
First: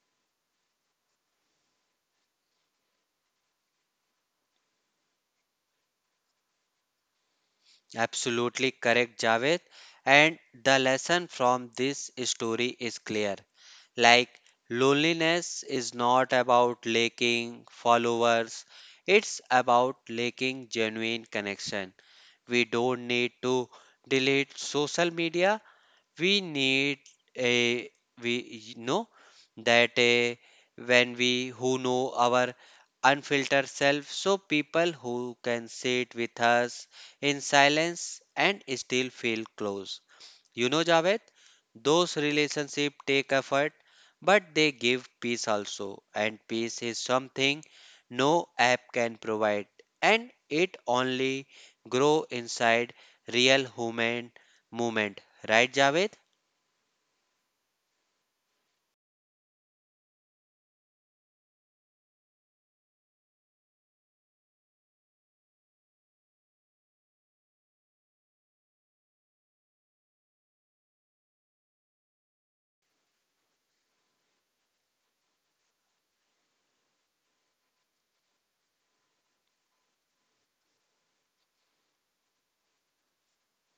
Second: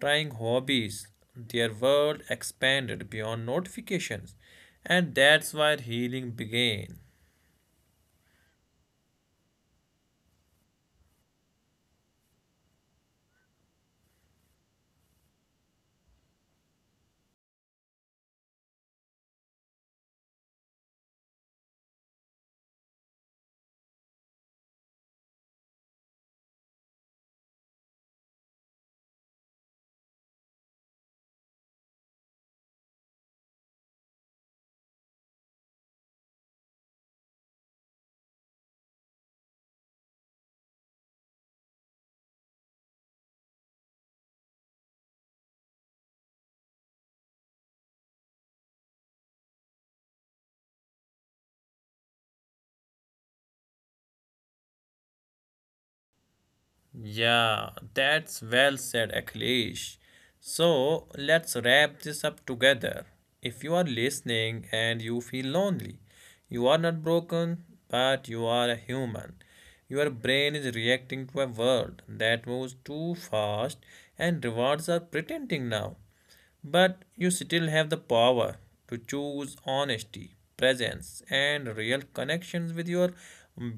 [SPEAKER 1] trying hobbies. Their world expanded beyond notifications, and that's where healing began.
[SPEAKER 2] Absolutely correct, Javed. And the lesson from this story is clear. Like, loneliness is not about lacking followers, it's about lacking genuine connection. We don't need to delete social media, we need a we know that a, when we who know our unfiltered self, so people who can sit with us in silence and still feel close, you know, Javed, those relationships take effort, but they give peace also, and peace is something no app can provide, and it only grow inside real human movement, right, Javed?
[SPEAKER 1] Yeah, that's well said, Akhilesh. So let's wrap this up together. If you are listening and you feel lonely, you are not broken, but you are a human. Your brain is reacting to a world that moves too fast and rewards are pretending now. But you still have the power to choose honesty, presence, and real connections with your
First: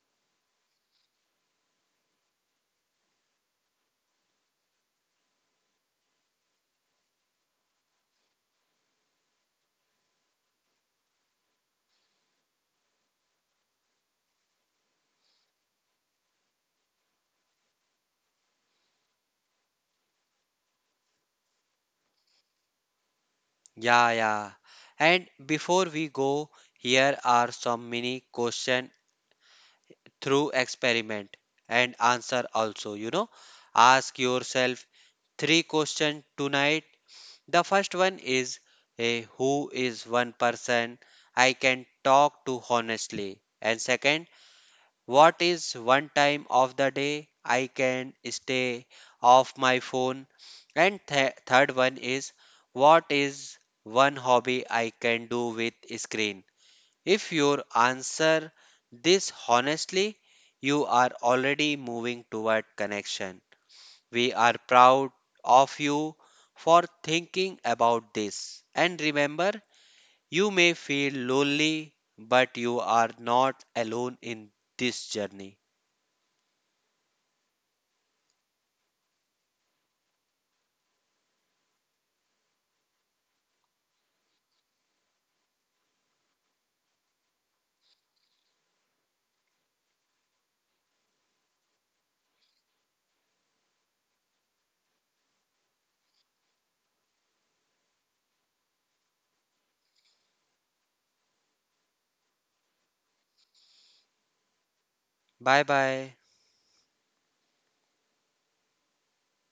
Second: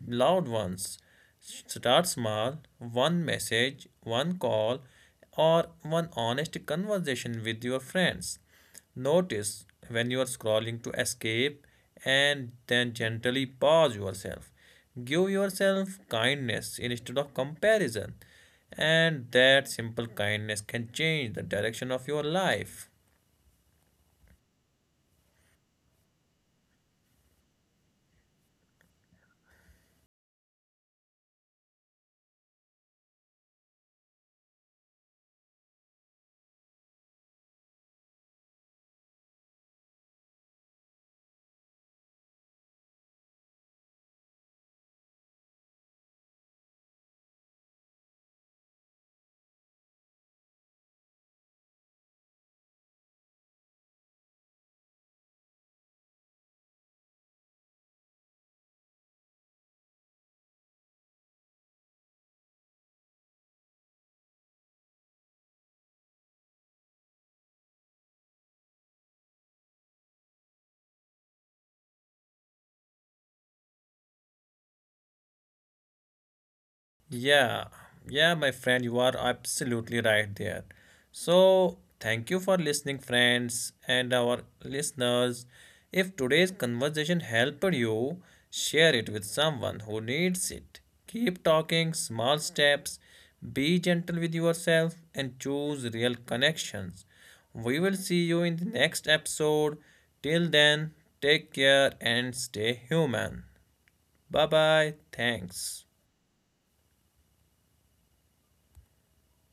[SPEAKER 1] loved ones. Start small, one message, one call, or one honest conversation with your friends. Notice when you are scrolling to escape and then gently pause yourself. Give yourself kindness instead of comparison. And that simple kindness can change the direction of your life.
[SPEAKER 2] Yeah, yeah. And before we go, here are some mini question through experiment and answer also, you know. Ask yourself three questions tonight. The first one is a who is one person I can talk to honestly. And second, what is one time of the day I can stay off my phone? And third one is what is one hobby I can do with screen? If you answer this honestly, you are already moving toward connection. We are proud of you for thinking about this. And remember, you may feel lonely, but you are not alone in this journey.
[SPEAKER 1] Yeah, yeah, my friend, you are absolutely right there. So, thank you for listening, friends, and our listeners. If today's conversation helped you, share it with someone who needs it. Keep talking, small steps, be gentle with yourself, and choose real connections. We will see you in the next episode. Till then, take care and stay human. Bye bye.
[SPEAKER 2] Bye
[SPEAKER 1] Thanks.
[SPEAKER 2] bye.